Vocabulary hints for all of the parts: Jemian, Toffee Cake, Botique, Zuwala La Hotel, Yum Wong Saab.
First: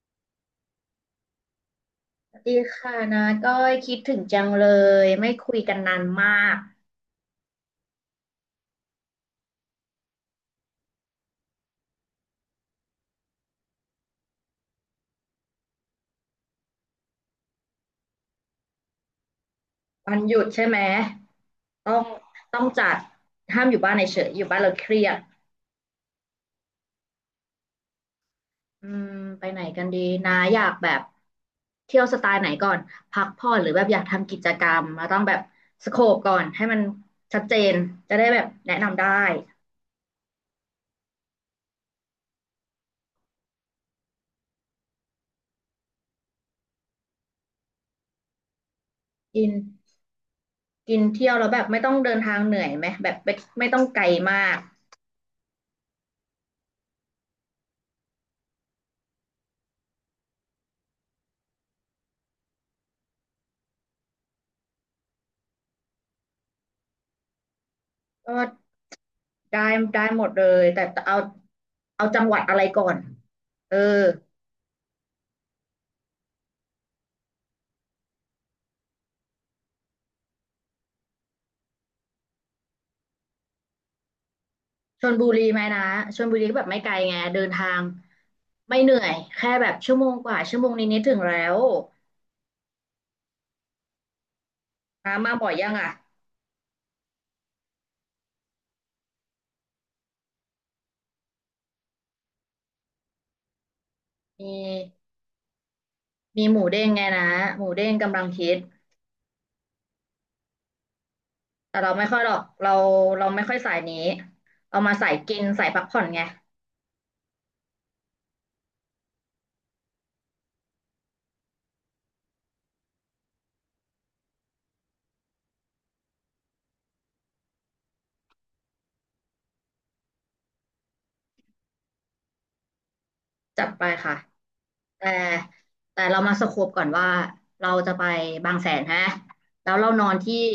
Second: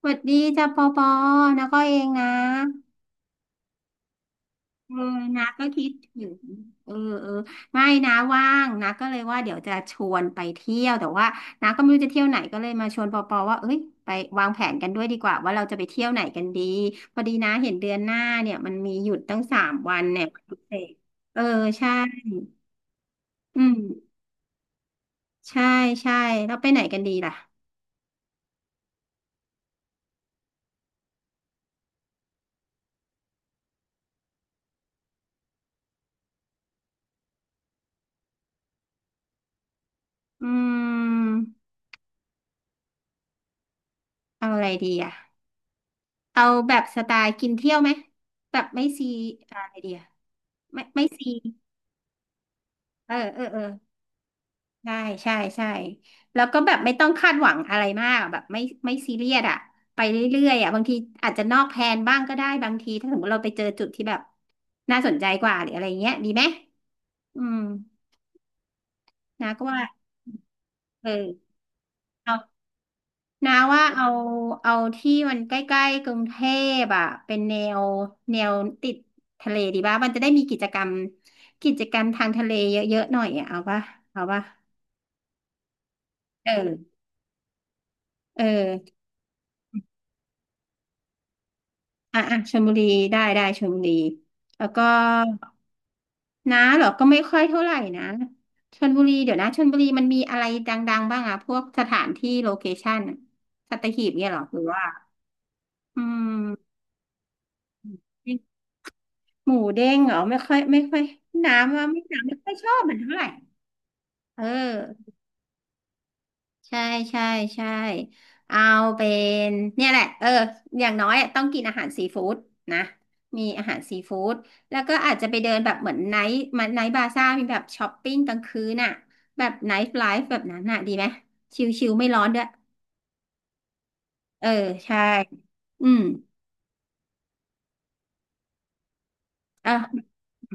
สวัสดีจ้าปอปอนะก็เองนะดีค่ะนะก้อยคิดถึงจังเลเออยไม่นะคุยก็กันคิดนานมถึงากเออเออไม่นะว่างนะก็เลยว่าเดี๋ยวจะชวนไปเที่ยวแต่ว่านะก็ไม่รู้จะเที่ยวไหนก็เลยมาชวนปอปอว่าเอ้ยไปวางแผนกันด้วยดีกว่าว่าเราจะไปเที่ยวไหนกันดีพอดีนะเห็นเดือนหน้าเนี่ยมันมีหยุดตั้ง3 วันวันเนี่ยหวัยุนดพิใช่เศไหมษเออใช่ต้องต้องจัดอืห้ามมอยู่บ้านเฉยๆอยู่บ้านเราเครียดใช่ใช่แล้วไปไหนกันดีล่ะอืมไปไหนกันดีนะอยากแบบเที่ยวสไตล์ไหนก่อนพักผ่อนหรือแบบอยากทำกิจกรรมเราต้องแบบสโคปก่อนให้มันชัดเจนจะได้แบบแนะนำได้อืมเอาอะไรดีอ่ะเอาแบบสไตล์กินเที่ยวไหมแบบไม่ซีกินอะไรดีอะ ไม่กินไม่ซีเที่ยวแล้วแบบไม่ต้องเดินทางเหนื่อยไหมแบเออบไม่เออเออไม่ต้องไกลมากใช่ใช่ใช่แล้วก็แบบไม่ต้องคาดหวังอะไรมากแบบไม่ไม่ซีเรียสอะไปเรื่อยๆอะบางทีอาจจะนอกแผนบ้างก็ได้บางทีถ้าสมมติเราไปเจอจุดที่แบบน่าสนใจกว่าหรืออะไรเงี้ยดีไหมอืมก็ นะได้ก็ว่าได้หมดเลยแต่เอเอาอเอาจังหเอาวัดอะไรก่อนนาเออว่าเอาเอาที่มันใกล้ๆกรุงเทพอ่ะเป็นแนวแนวติดทะเลดีป่ะมันจะได้มีกิจกรรมกิจกรรมทางทะเลเยอะๆหน่อยอะเอาป่ะเอาป่ะชลบุรีไหมนะชลบุรีเอก็แบบไม่ไกอ ลไงเดินทางเไม่เหออนื่อยแค่แบบชั่วโมงกว่าชั่วโมงนิดๆถึงแล้วอ่ะอ่ะชลบุรีได้ได้ชลบุรีแล้วก็นามาบ่อยยังอ่ะน้าเหรอก็ไม่ค่อยเท่าไหร่นะชลบุรีเดี๋ยวนะชลบุรีมันมีอะไรดังๆบ้างอะพวกสถานที่โลเคชั่นอะสัตหีบเนี่ยเหรอมีหรือว่าอืมีหมูมเด้งไงนะหมูเด้งกำลังฮิตหมูเด้งเหรอไม่ค่อยไม่ค่อยน้ำแต่ว่าเราไม่ไม่ค่อยน้ำหรไม่อกค่อยชเราอบมันเท่าไหร่เราไม่ค่อยสายนี้เอเอามาอ สายกินสายพักผ่อนไงใช่ใช่ใช่เอาเป็นเนี่ยแหละเอออย่างน้อยอะต้องกินอาหารซีฟู้ดนะมีอาหารซีฟู้ดแล้วก็อาจจะไปเดินแบบเหมือนไนท์มันไนท์บาซ่ามีแบบช้อปปิ้งกลางคืนน่ะแบบไนท์ไลฟ์แบบนั้นน่ะดีไหมชิลๆไม่ร้อนด้วยจัดไปค่ะ เออใช่แต่อืมเรามาสโคปก่อนว่าเราจะไปบางแสนฮะแล้เอวเรานอนที่ออ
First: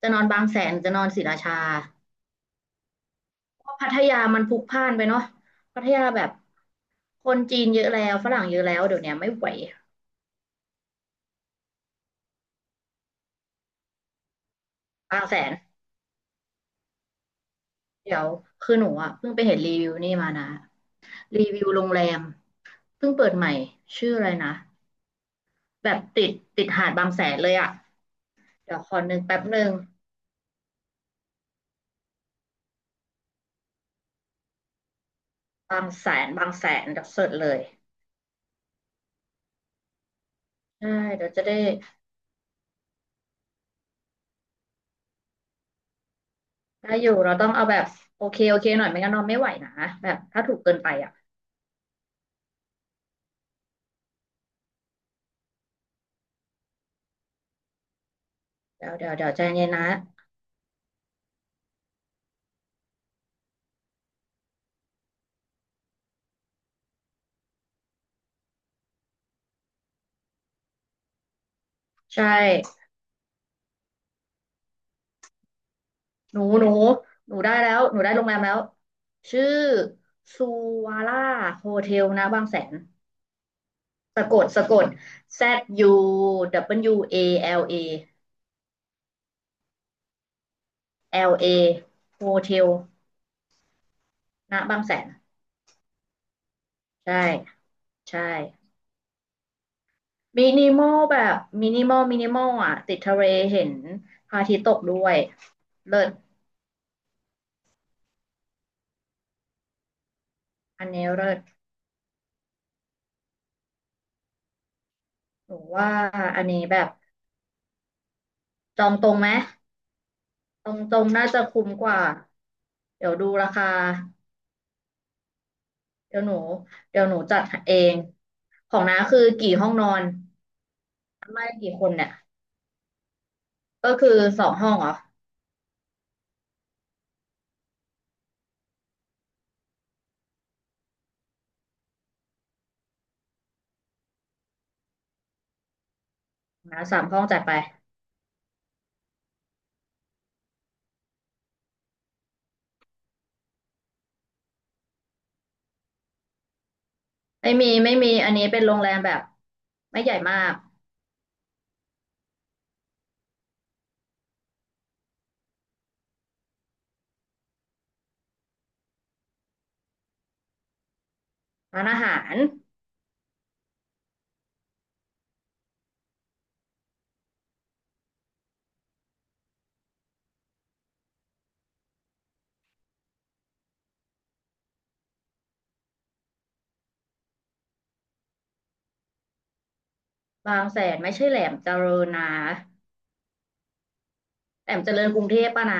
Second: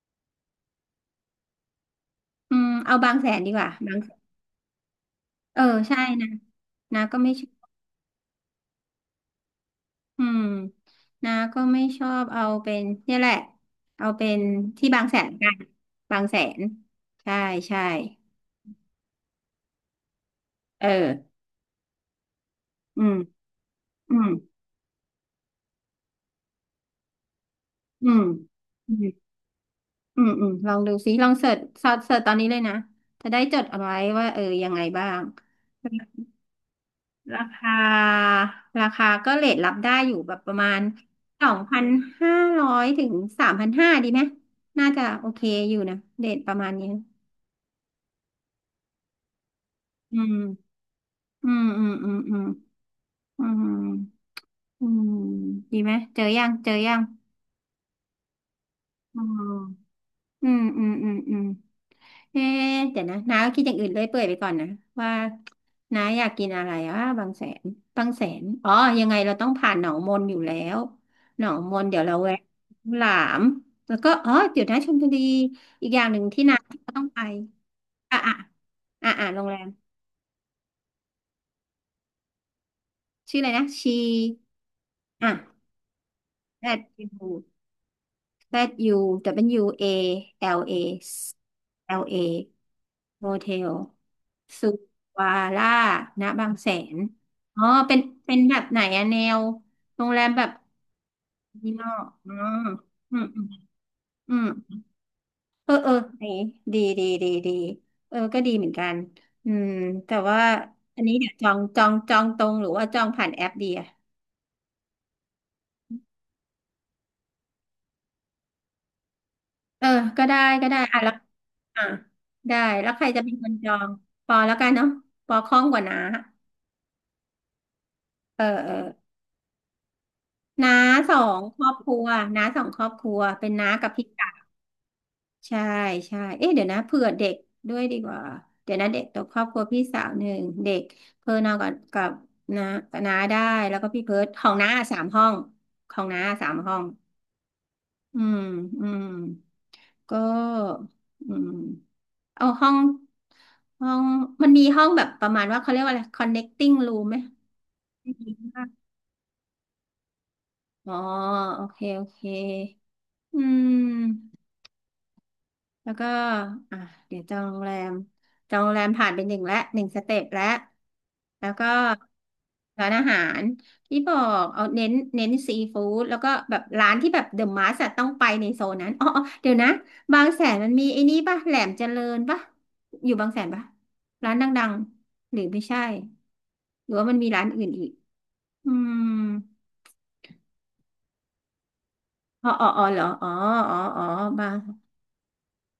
จะนอนบางแสนหรือจะนอนศรีราชาืมเอาบางแสนดีกเพว่าราะพับาทงแสยานมันพลุกพล่านไปเนาะเออพัทใช่ยาแบนะบนะก็คไม่ นจีนเยอะแล้วฝรั่งเยอะแล้วเดี๋ยวเนี้ยไม่ไหวอืมนาก็ไม่ชอบเอาเป็นเนี่ยแหละเอาเป็นที่บางแสบางนแสกันนบางแสนใช่ใช่เดี๋ยวคือหนูอ่ะเพิ่งไปเห็นรีวิวนี่มานะเออรีวิวโรงแรมอืเพิ่งมเปิดใหม่ชื่ออือะมไรนะแบบติดติดหาดบางแสนเลยอ่ะอืมเดี๋ยวขอือมนึกแป๊บหนึ่งอืมอืมลองดูซิลองเสิร์ชซอสเสิร์ชตอนนี้เลยนะจะได้จดเอาไว้ว่าเออยังไงบ้างบางแสนบางแสนเดี๋ยวเสิร์ชราเลคยาราคาก็เรทรับได้อยู่แบบประมาณใช่เดี๋ยวจะสอได้ งพันห้าร้อยถึง3,500ดีไหมน่าจะโอเคอยู่นะเรทประมาณนี้ได้อยู่เราต้องเอาแบบโอเคหน่อยไม่งั้นนอนไม่ไหวนะแบอืบมถ้าถูกเกินไปอ่ะอืมอืมอืมอืม อืมอืมดีไหมเจอยังเจอยังเดี๋ยวเดี๋ยวอ๋เดี๋ยวใจเย็นนะออืมอืมอืมอืมเอ๊ะเดี๋ยวนะน้าก็คิดอย่างอื่นเลื่อยเปื่อยไปก่อนนะว่าน้าอยากกินอะไรอ่ะบางแสนบางแสนอ๋อยังไงเราต้องผ่านหนองมนอยู่แล้วหนองมนเดี๋ยวเราใช่แวะหลามแล้วก็อ๋อเดี๋ยวนะชลบุรีอีกอย่างหนึ่งหนูที่น้าหนูต้องไปได้แล้วหนูได้อ่ะโรงอ่ะแรมแล้วอ่ะอ่ะโรชื่องแรมซูวาร่าโฮเทลนะบางแสนชื่ออะไรนะชีสะกดสะกด อ่ะ Z U แอด W A L A Z U W A L A L A L โฮ A เทล Hotel นะสุบางแสนวาร่าณบางแสนใช่อ๋อ เป็นใช่เป็นแบบไหนอะแนวโรงแรมแบมิบนิมอลแบบมินี้นิเนาะมอลมินิอ๋อมอลอ่ะติดทะอืมเลอืม เห็นพอืระมอาทิตย์ตกด้วยเออเออเลิศดีดีดีดีดีเออก็ดีเหมือนกัน อืม แต่ว่าอันอันนี้นี้เดี๋เลิยวศ จองตรงหรือว่าจองผ่านแอปดีอะ หนูว่าอันนี้แบบจองตรงไหมเออก็ได้ก็จอได้งตรอ่ะงแล้วน่าจะคุ้มอ่ะกว่าได้แล้วใครเดี๋ยวจะดูเป็นครานคาจองปอแล้วกันเนาะปอคล่องกว่าน้าเดี๋ยวหนูจัดเองเออเอขอองน้าคือกี่ห้องนอนน้าสองไม่ครอกี่บคคนรัวเนี่ยน้าสองครอบครัวเป็นน้ากัก็บพี่คือกัว2 ห้องเหรอใช่ใช่เอ๊ะเดี๋ยวนะเผื่อเด็กด้วยดีกว่าเดี๋ยวนะเด็กตัวครอบครัวพี่สาวหนึ่งเด็กเพิ่นเอากับกับน้าน้าได้ แล้วก็พี่เพิร์ทของน้าสามห้องของน้าสามขอห้อน้าง3 ห้องจัดไปอืมอืมก็อืม เอาห้องห้องมันมีห้องแบบประมาณว่าเขาเรียกว่าอะไร connecting room ไหมไม่มีไม่ไมมีมีอันนี้เป็นค่ะโรงแรมแบบไม่ใหญ่มากอ๋อโอเคโอเคอืมแล้วก็อ่ะเดี๋ยวจองโรงแรมจองโรงแรมผ่านไปหนึ่งและหนึ่งสเต็ปแล้วแล้วก็ร้านอาหารร้านอาหารที่บอกเอาเน้นซีฟู้ดแล้วก็แบบร้านที่แบบเดอะมาสต้องไปในโซนนั้นอ๋ออ๋อเดี๋ยวนะบางแสนมันมีไอ้นี่ป่ะแหลมเจริญป่ะอยู่บางแสนป่ะร้านดังๆหรือไม่ใช่ หรือว่ามันมีร้านอื่นอีกอืมบางแสนไม่ใช่แหลมเจริญนะอ๋ออ๋ออ๋อเหรออ๋ออ๋ออ๋อบางแหลมเจริญกรุงเทพป่ะนะ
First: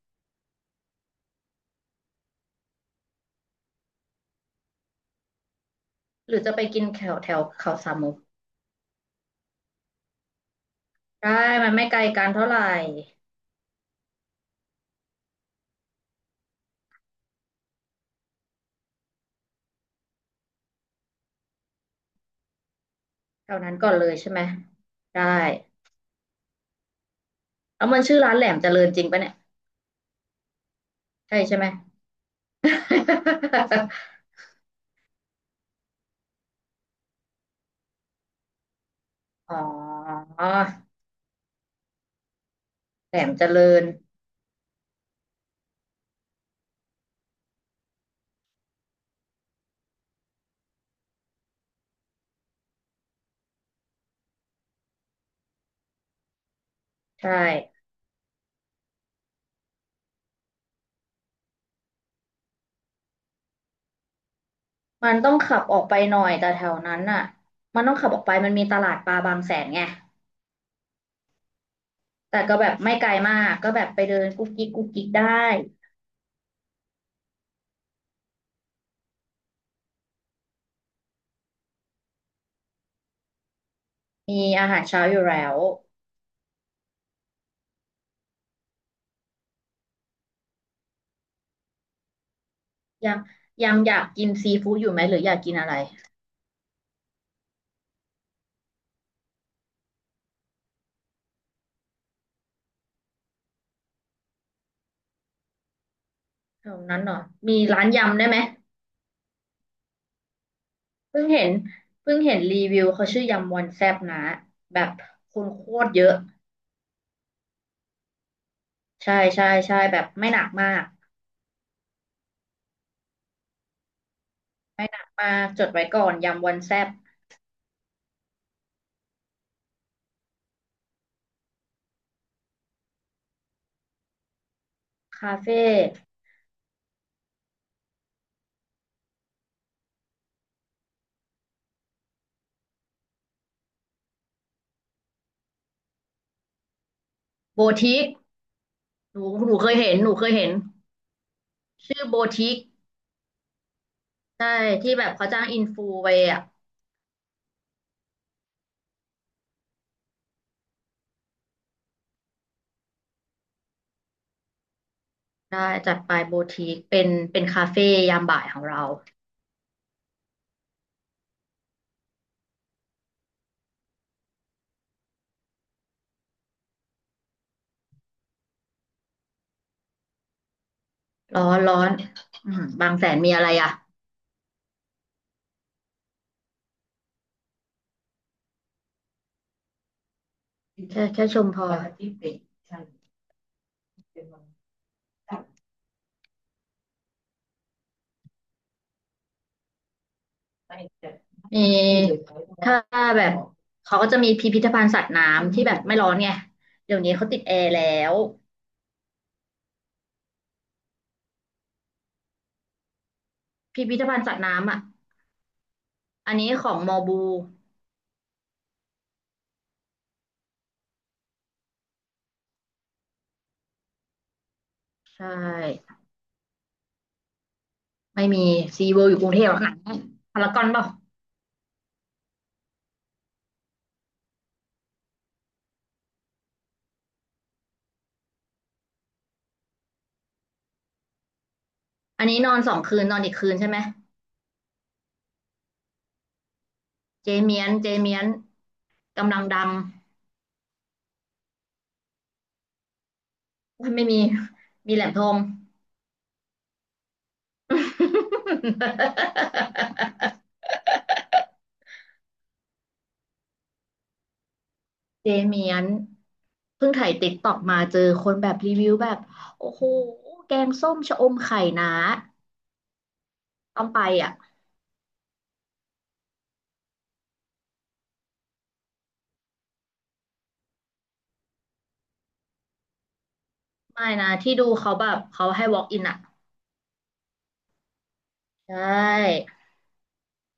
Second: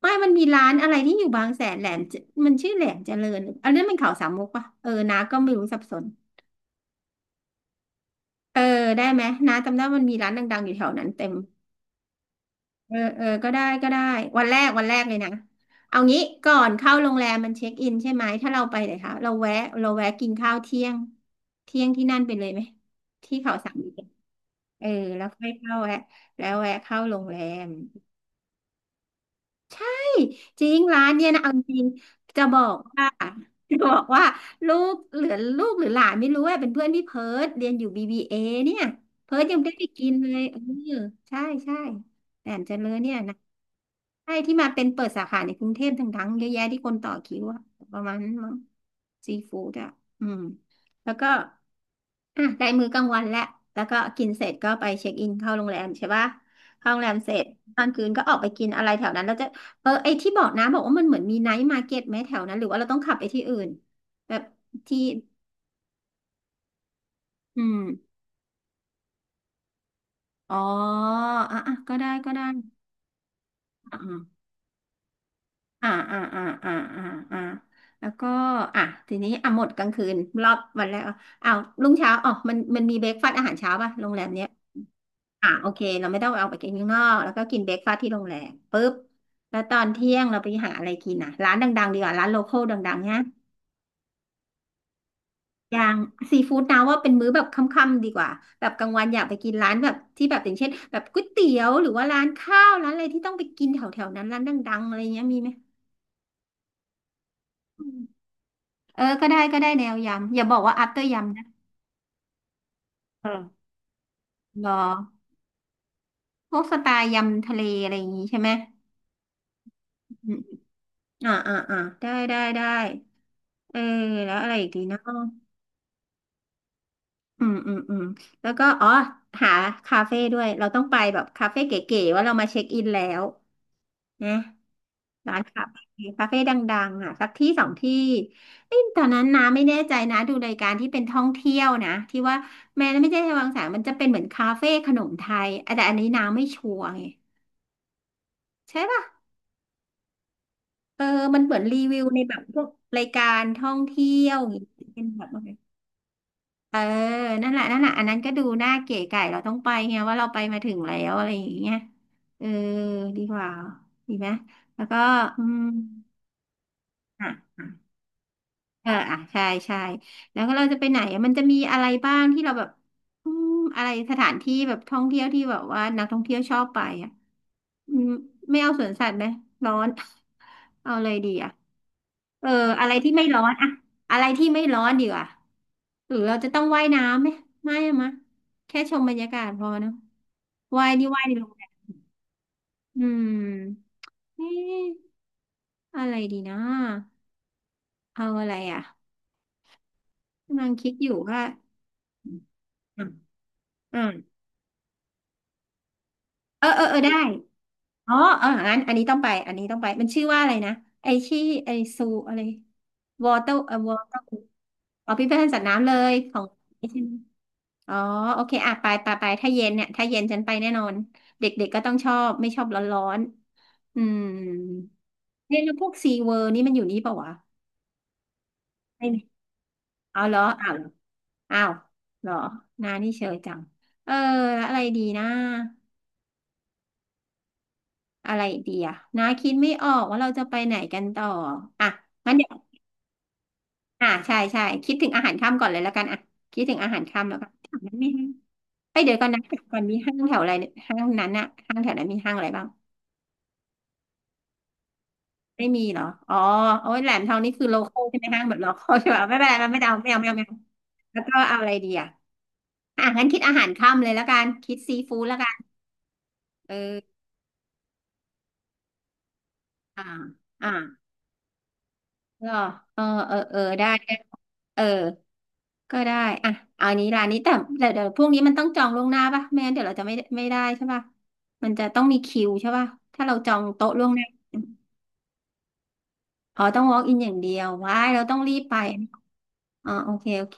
ไม่มันมีร้านอะไรที่อยู่บางแสนแหลมเจมันชื่อแหลมเจริญอันนั้นมันเขาสามมุกปะเออน้าก็ไม่รู้สับสนหรือจะไปกินแถวแถวเขาสามมุกเออได้ไหมน้าจำได้มันมีร้านดังๆอยู่แถวนั้นเต็ได้มมันไม่ไกลกันเท่าไหร่ เออเออก็ได้ก็ได้วันแรกวันแรกเลยนะเอางี้ก่อนเข้าโรงแรมมันเช็คอินใช่ไหมถ้าเราไปไหนคะเราแวะเราแวะกินข้าวเที่ยง เที่ยงที่นั่นไปเลยไหม ที่แถเขาวสานั้นมก่มุอนกเลยใช่ไหมเออแล้ได้วค่อยเข้าแวะแล้วแวะเข้าโรงแรม แล้วมันชื่อร้านแหลมเจริญจริงปะเนี่ยจริงร้านเนี่ยใช่นะเอาใช่ไหม จริงจะบอกว่าจะบอ กว่าลูกเหลือลูกหรือหลานไม่รู้ว่าเป็นเพื่อนพี่เพิร์ดเรียนอยู่ BBA เอเนี่ยเพิร์ดอ๋ยังไม่ได้ไปกินอเลยเออใช่ใช่แต่เจริญเนี่แหลยมนะเจริญใช่ที่มาเป็นเปิดสาขาในกรุงเทพทั้งๆเยอะแยะที่คนต่อคิวอะประมาณนั้นมั้งซีฟู้ดอะอืมแล้วก็อ่ะได้มื้อกลางวันแล้วแล้วก็กินเสร็จก็ไปเช็คอินเข้าโรงแรมใช่ปะเข้าโรงแรมเสใช่ร็จตอนคืนก็ออกไปกินอะไรแถวนั้นแล้ว เออไอที่บอกนะบอกว่ามันเหมือนมีไนท์มาร์เก็ตไหมแถวนั้นหรือว่าเราต้องขับไปที่อื่นแบบที่มันต้องขับออกไปหน่อยแต่แถวนั้นน่ะอืมมันต้องขับออกไปมันมีตลาดปลาบางแสนไงอ๋ออ่ะอ่ะก็ได้ก็แต่ได้ก็แบบไม่ไกลมากก็แบบไปเดิอ่านกุ๊กกิ๊กกุ๊กกิ๊กได้อ่าอ่าอ่าอ่าอ่าอ่าแล้วก็อ่ะทีนี้อ่ะหมดกลางคืนรอบวันแรกอ่ะอ้าวรุ่งเช้าอ๋อมันมีเบรกฟาสต์อาหารเช้าป่ะโรงแรมมีเนี้ยอาหารเช้าอยู่แล้อ่ะวโอเคเราไม่ต้องเอาไปกินข้างนอกแล้วก็กินเบรกฟาสต์ที่โรงแรมปุ๊บแล้วตอนเที่ยงเราไปหาอะไรกินอ่ะร้านดังๆดีกว่าร้านโลคอลดังๆเนี่ยัย งยังอยากกินซีฟู้ดอยู่ไหมหรืออยากกินอะอไรย่างซีฟู้ดนะว่าเป็นมื้อแบบค่ำๆดีกว่าแบบกลางวันอยากไปกินร้านแบบที่แบบอย่างเช่นแบบก๋วยเตี๋ยวหรือว่าร้านข้าวร้านอะไรที่ต้องไปกินแถวๆนั้นร้านดังๆอะไรเงี้ยมีไหมแถวนั้นหน่อยมีอืร้านมยำได้ไหม เออก็ได้ก็ได้แนวยำอย่าบอกว่า after เพิ่งยำนะเห็นเพิ่งเห็นรีวิวเขาชื่คอยำวออะนแซบนะรอแบบคนโคตรเยอะพวกสไตล์ยำทะเลอะไรอย่างงี้ใช่ไหมใช่ใช่ใช่แบบไม่อืหมนักมากได้ได้ได้เออแล้วอะไรอีกดีไม่หเนาะนักมากจดไว้ก่อนยำวอนแซบอืมอืมอืมแล้วก็อ๋อหาคาเฟ่ด้วยเราต้องไปแบบคาเฟ่เก๋ๆว่าเรามาเช็คอินแล้วนะ คาร้านคาเฟ่เฟ่คาเฟ่ดังๆอ่ะสักที่สองที่เอ้ยตอนนั้นน้าไม่แน่ใจนะดูรายการที่เป็นท่องเที่ยวนะที่ว่าแม้ไม่ใช่วังสามมันจะเป็นเหมือนคาเฟ่ขนมไทยอ่ะแต่อันนี้น้าไม่ชัวร์ไงโบทิกใช่ป่ะหนูเคยเห็นเออมันเหมือนรีวิชื่อวโบในแบบทิพกวกรายการท่องเที่ยวอใช่ย่างงี้ที่เป็แบนบแบเขาบว่าจ้างอินฟูไปอ่ะเออนั่นแหละนั่นแหละอันนั้นก็ดูน่าเก๋ไก๋เราต้องไปไงว่าเราไปมาถึงแล้วอะไรอย่างเงี้ยเออดีกว่าดีไหมแล้วก็อืมได้จัดไปโบทิกเป็นอ่เป็นคาเฟ่ะ ยามบ่ายของเราเอออ่ะใช่ใช่แล้วก็เราจะไปไหนอะมันจะมีอะไรบ้างที่เราแบบอืมอะไรสถานที่แบบท่องเที่ยวที่แบบว่านักท่องเที่ยวชอบไปอ่ะอืมไม่เอาสวนสัตว์ไหมร้อน เอาอะไรดีร้อ่ะอนร้อนเอออืมอะบาไรงแสที่นไม่มีร้ออะไรนอะอ่ะอะไรที่ไม่ร้อนดีกว่าหรือเราจะต้องว่ายน้ำไหมไม่อะมะแค่ชมบรรยากาศพอเนอะว่ายแค่นี่ว่ายแค่ในชโรมงพแรอ มอืมเอ๊ะอะไรดีนะเอาอะไรอ่ะ กำลังคิดอยู่ว่ามีถ้าอืมแบบเขาอืก็มจะมีพิพิธภัณฑ์สัตว์น้ำที่แบบไม่ร้อนไงเออเออเอเดี๋ยอวนี้ได้เขาติดแอร์แล้อ๋อวเอองั้นอันนี้ต้องไป อันนี้ต้องไป มันชื่อว่าอะไรนะไอที่ไอซูอะไรวอเตอร์พิวพิอธเตอภัณร์ฑ์สัตว์น้ำอ่ะอ๋อพิพิธภัณฑ์สัตว์น้ำเลยขอันองนี้ของนี่มอใช่ไหมบูอ๋อโอเคอ่ะไปไปไปถ้าเย็นเนี่ยถ้าเย็นฉันไปแน่นอนเด็กๆก็ต้องชอบไม่ชอบร้อนๆอืมใชเนี่ยแล้วพวก่ซีเวิร์นี่มันอยู่นี่ปะวะ ไม่มีซีเวิไม่ลอมียู่กรุงเทพหรอกหนังเอาเหรอพารากอนอ้าวเปล่าอ้าวเหรอนานี่เชยจังเออแล้วอะไรดีนะ อะไรดีอะน้าคิดไม่ออกว่าเราจะไปไหนกันต่ออ่ะอันงั้นนี้เดี๋นยอวน2 คืนนอนอีกคืนใช่ไหมอ่ะใช่ใช่คิดถึงอาหารค่ำก่อนเลยแล้วกันอ่ะคิดถึงอาหารค่ำเจแล้วกันเมียแถนวเจนั้นมีเมียห้านงไปเดี๋ยวก่อนกำลันะงดังก่อนมีห้างแถวอะไรเนี่ยห้างนั้นอะห้างแถวนั้นมีห้างอะไรบ้าง ไม่มีมีแหลมทอง ไม่มีเหรออ๋อโอ้ยแหลมทองนี่คือโลคอลใช่ไหมห้างแบบโลคอลใช่ป่ะไม่เป็นไรมันไม่เอาไม่เอาไม่เอาไม่เอาแล้วก็เอาอะไรดีอะอ่ะงั้นคิดอาหารค่ำเลยแล้วกัน คิดซีฟู้ดเจแล้วกัน เมียนเอเพิ่งอถ่ายติ๊กตอกมาเจอคนแบบรีวิวแบบโอ้โหอ่าแกอ่างส้มชะอมไข่นะเ็อเออ เออเออต้อได้งไปได้อ่ะเออก็ได้ อ่ะเอาอันนี้ร้านนี้แต่แต่เดี๋ยวพวกนี้มันต้องจองล่วงหน้าป่ะไม่งั้นเดี๋ยวเราจะไม่ได้ใช่ป่ะมันจะต้องมีคิวใช่ป่ะถ้าเราจองโต๊ะล่ไม่วงหน้านะที่ดูเขาแบบเขาให้ walk in อ่ะอ๋อต้อง walk in อย่างเดียวว้ายเราต้องรีบใชไป่อ๋อโอเคโอเค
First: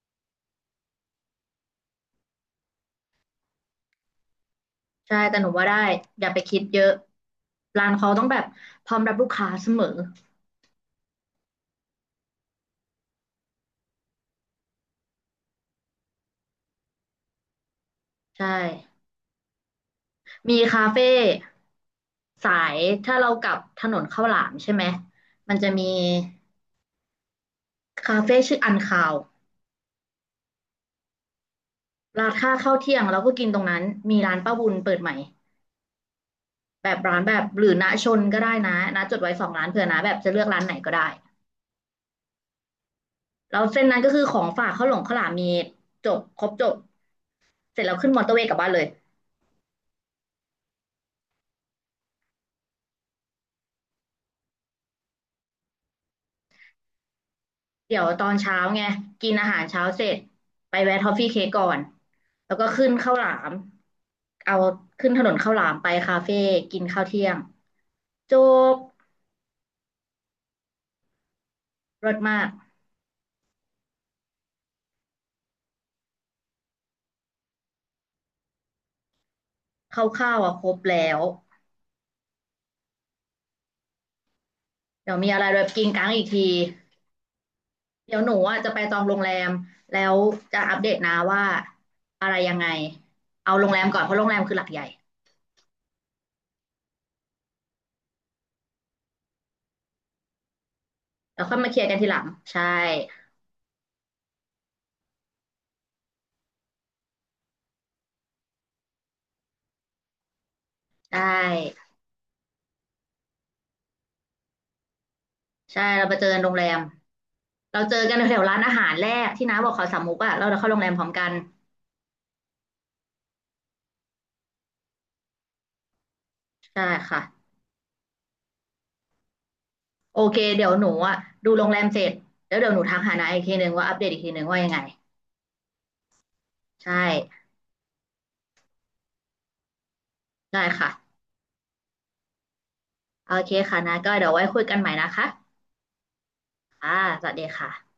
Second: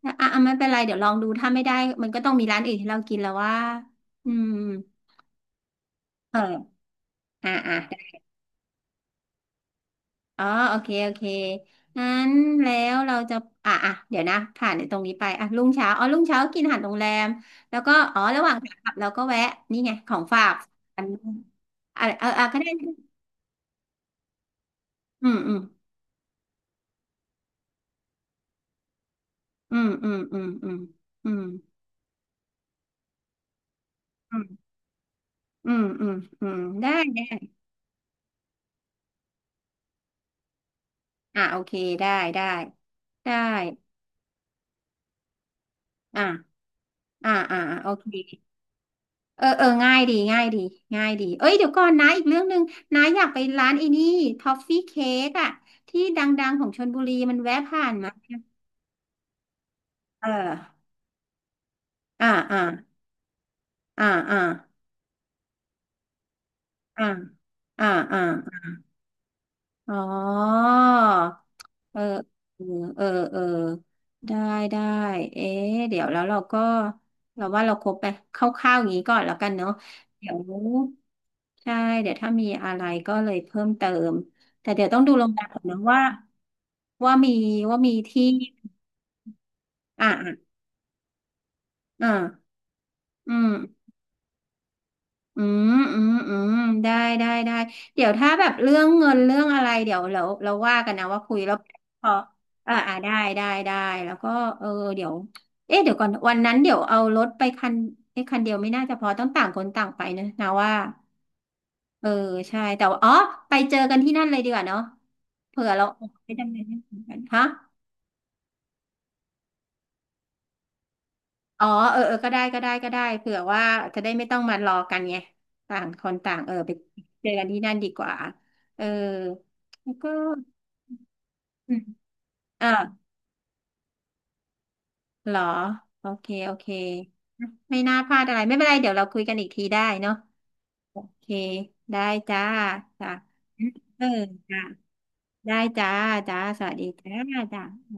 แล้วอ่ะอ่ะไม่เป็นไรเดี๋ยวลองดู ถ้าไม่ได้มันก็ต้องมีร้านอื่นให้เรากินแล้วว่าอืมใช่แต่หนูว่าได้อย่าไปคิดเออเยอะอ่ะร้านอ่ะ เขาต้องแบบพร้อมรับลูกค้าเสมออ๋อโอเคโอเคงั้นแล้วเราจะอ่ะอ่ะเดี๋ยวนะผ่านในตรงนี้ไปอ่ะรุ่งเช้าอ๋อรุ่งเช้ากินอาหารโรงแรมแล้วก็อ๋อระหใช่ว่างขากลับเราก็แวะนี่ไงของฝากมีคาอันเฟ่อะไรเออสาก็ได้ยถ้าเรากลับถนนข้าวหลามใช่ไหมอืมอืมันมจะมีคาเฟ่ชื่ออันคาวอืมอืมอืมอืมอืมราคาข้าวเที่ยงเราก็กินตรงนั้นมีร้านป้าอบุญเปิดใหม่ ืมอืมอืมอืมแบได้บร้าได้นแบบหรือณชนก็ได้นะนะจดไว้2 ร้านเผื่อนะแบบจะเลือกร้านไหนก็ได้อ่ะโอเคได้ได้ได้แล้วเส้นนั้นก็คือของฝากข้าวหลงข้าวหลามมีจบครบอ่ะจบอ่ะอ่ะเสร็จโอแล้วขึ้นมอเตอร์เวเค ย์กลับบ้านเลยเออเออง่ายดีง่ายดีง่ายดีเอ้ยเดี๋ยวก่อนนะอีกเรื่องหนึ่งนะอยากไปร้านไอ้นี่ท็อฟฟี่เค้กอะที่ดังๆของชลบุรีมันแวะผ่านเดี๋ยวมาตอนเช้าไงกินอาหารเช้าเสร็จเอไปอแวะทอฟฟี่เค้กก่อนอ่าแล้วอ่าก็ขึ้นข้าวหลามอ่าอ่าเอาขึ้นถนนข้าวหลามไปคาเฟ่กินข้าอ่าวเที่ยงอ่าอ่า จบอ๋อเออรสมากเออเออ เออ ได้ได้เอ๊ะเดี๋ยวแล้วเราก็เราว่าเราครบไปคร่าวๆอย่างนี้ก่อนแล้วกันเนาะ เดี๋ยข้าววๆอ่ะครบแล้วใช่ เดี๋ยวถ้ามีอะไรก็เลยเพิ่มเติม แต่เดี๋ยวต้องดูเดี๋ยวโรมีงแรอะไรมก่แบอนบนะกินกว่าลางอีกที ว่ามีว่ามีเดี๋ยวที่หนูอ่ะจะไปจองโรงแรมแล้อ่ะวอ่ะจะอัปเดตนะว่าอ่ะอะไรยังไงอืม เอาโรงแรมก่อนเพราะโรงแรมคือหลักใหญ่อืมอืมอืมได้ได้ได้เดี๋ยวถ้าแบบเรื่องเงินเรื่องอะไรเดี๋ยวเราว่ากันนะว่าคุยแล้วแล้ค่วอยมาเคลียร์กันพทีอหลังใช่อ่าอ่าได้ได้ได้แล้วก็เออเดี๋ยวเอ๊ะเดี๋ยวก่อนวันนั้นเดี๋ยวเอารถไปคันไอ้ยคันเดียวไม่น่าจะพอต้องต่างคนต่างไปนะว่าใช่เออใช่แต่ว่าอ๋อไปเจอกันที่นั่นเลยดีกว่าเนาะเผื่อใช่เราเราไปเจอไปกันทำโรอะงไรแรที่มสำคันฮะ เราเจอกันแถวร้านอาหารแรกที่น้าบอกเขาสามมุกอ่ะแล้วเราเดเข้าโรงแรมพร้อมกันอ๋อเออเออก็ได้เผื่อว่าจะได้ไม่ต้องมารอกันไงต่างคนต่างเออไปใช่เจอกัค่ะนที่นั่นดีกว่าเออแล้วก็โอเคเดี๋ยวหนูอ่ะดูโรงอืแรมมเสร็จแล้วอ่ะเดี๋ยวหนูทักหาน้าอีกทีหนึ่งว่าอัปเดตอีกทีหนึ่งว่ายังไงเหรอโอเคโอเคใช่ไม่น่าพลาดอะไรไม่เป็นไรเดี๋ยวเราคุยกันอีกทีได้เนาะได้ค่ะโอเคได้จ้าจ้าโอเคค่ะนะเออก็เดี๋ยวไว้จ้าคุยกันใหม่นะคะได้จ้าจ้าสวัสดีค่ะจ้าสวัสดีจ้าค่ะ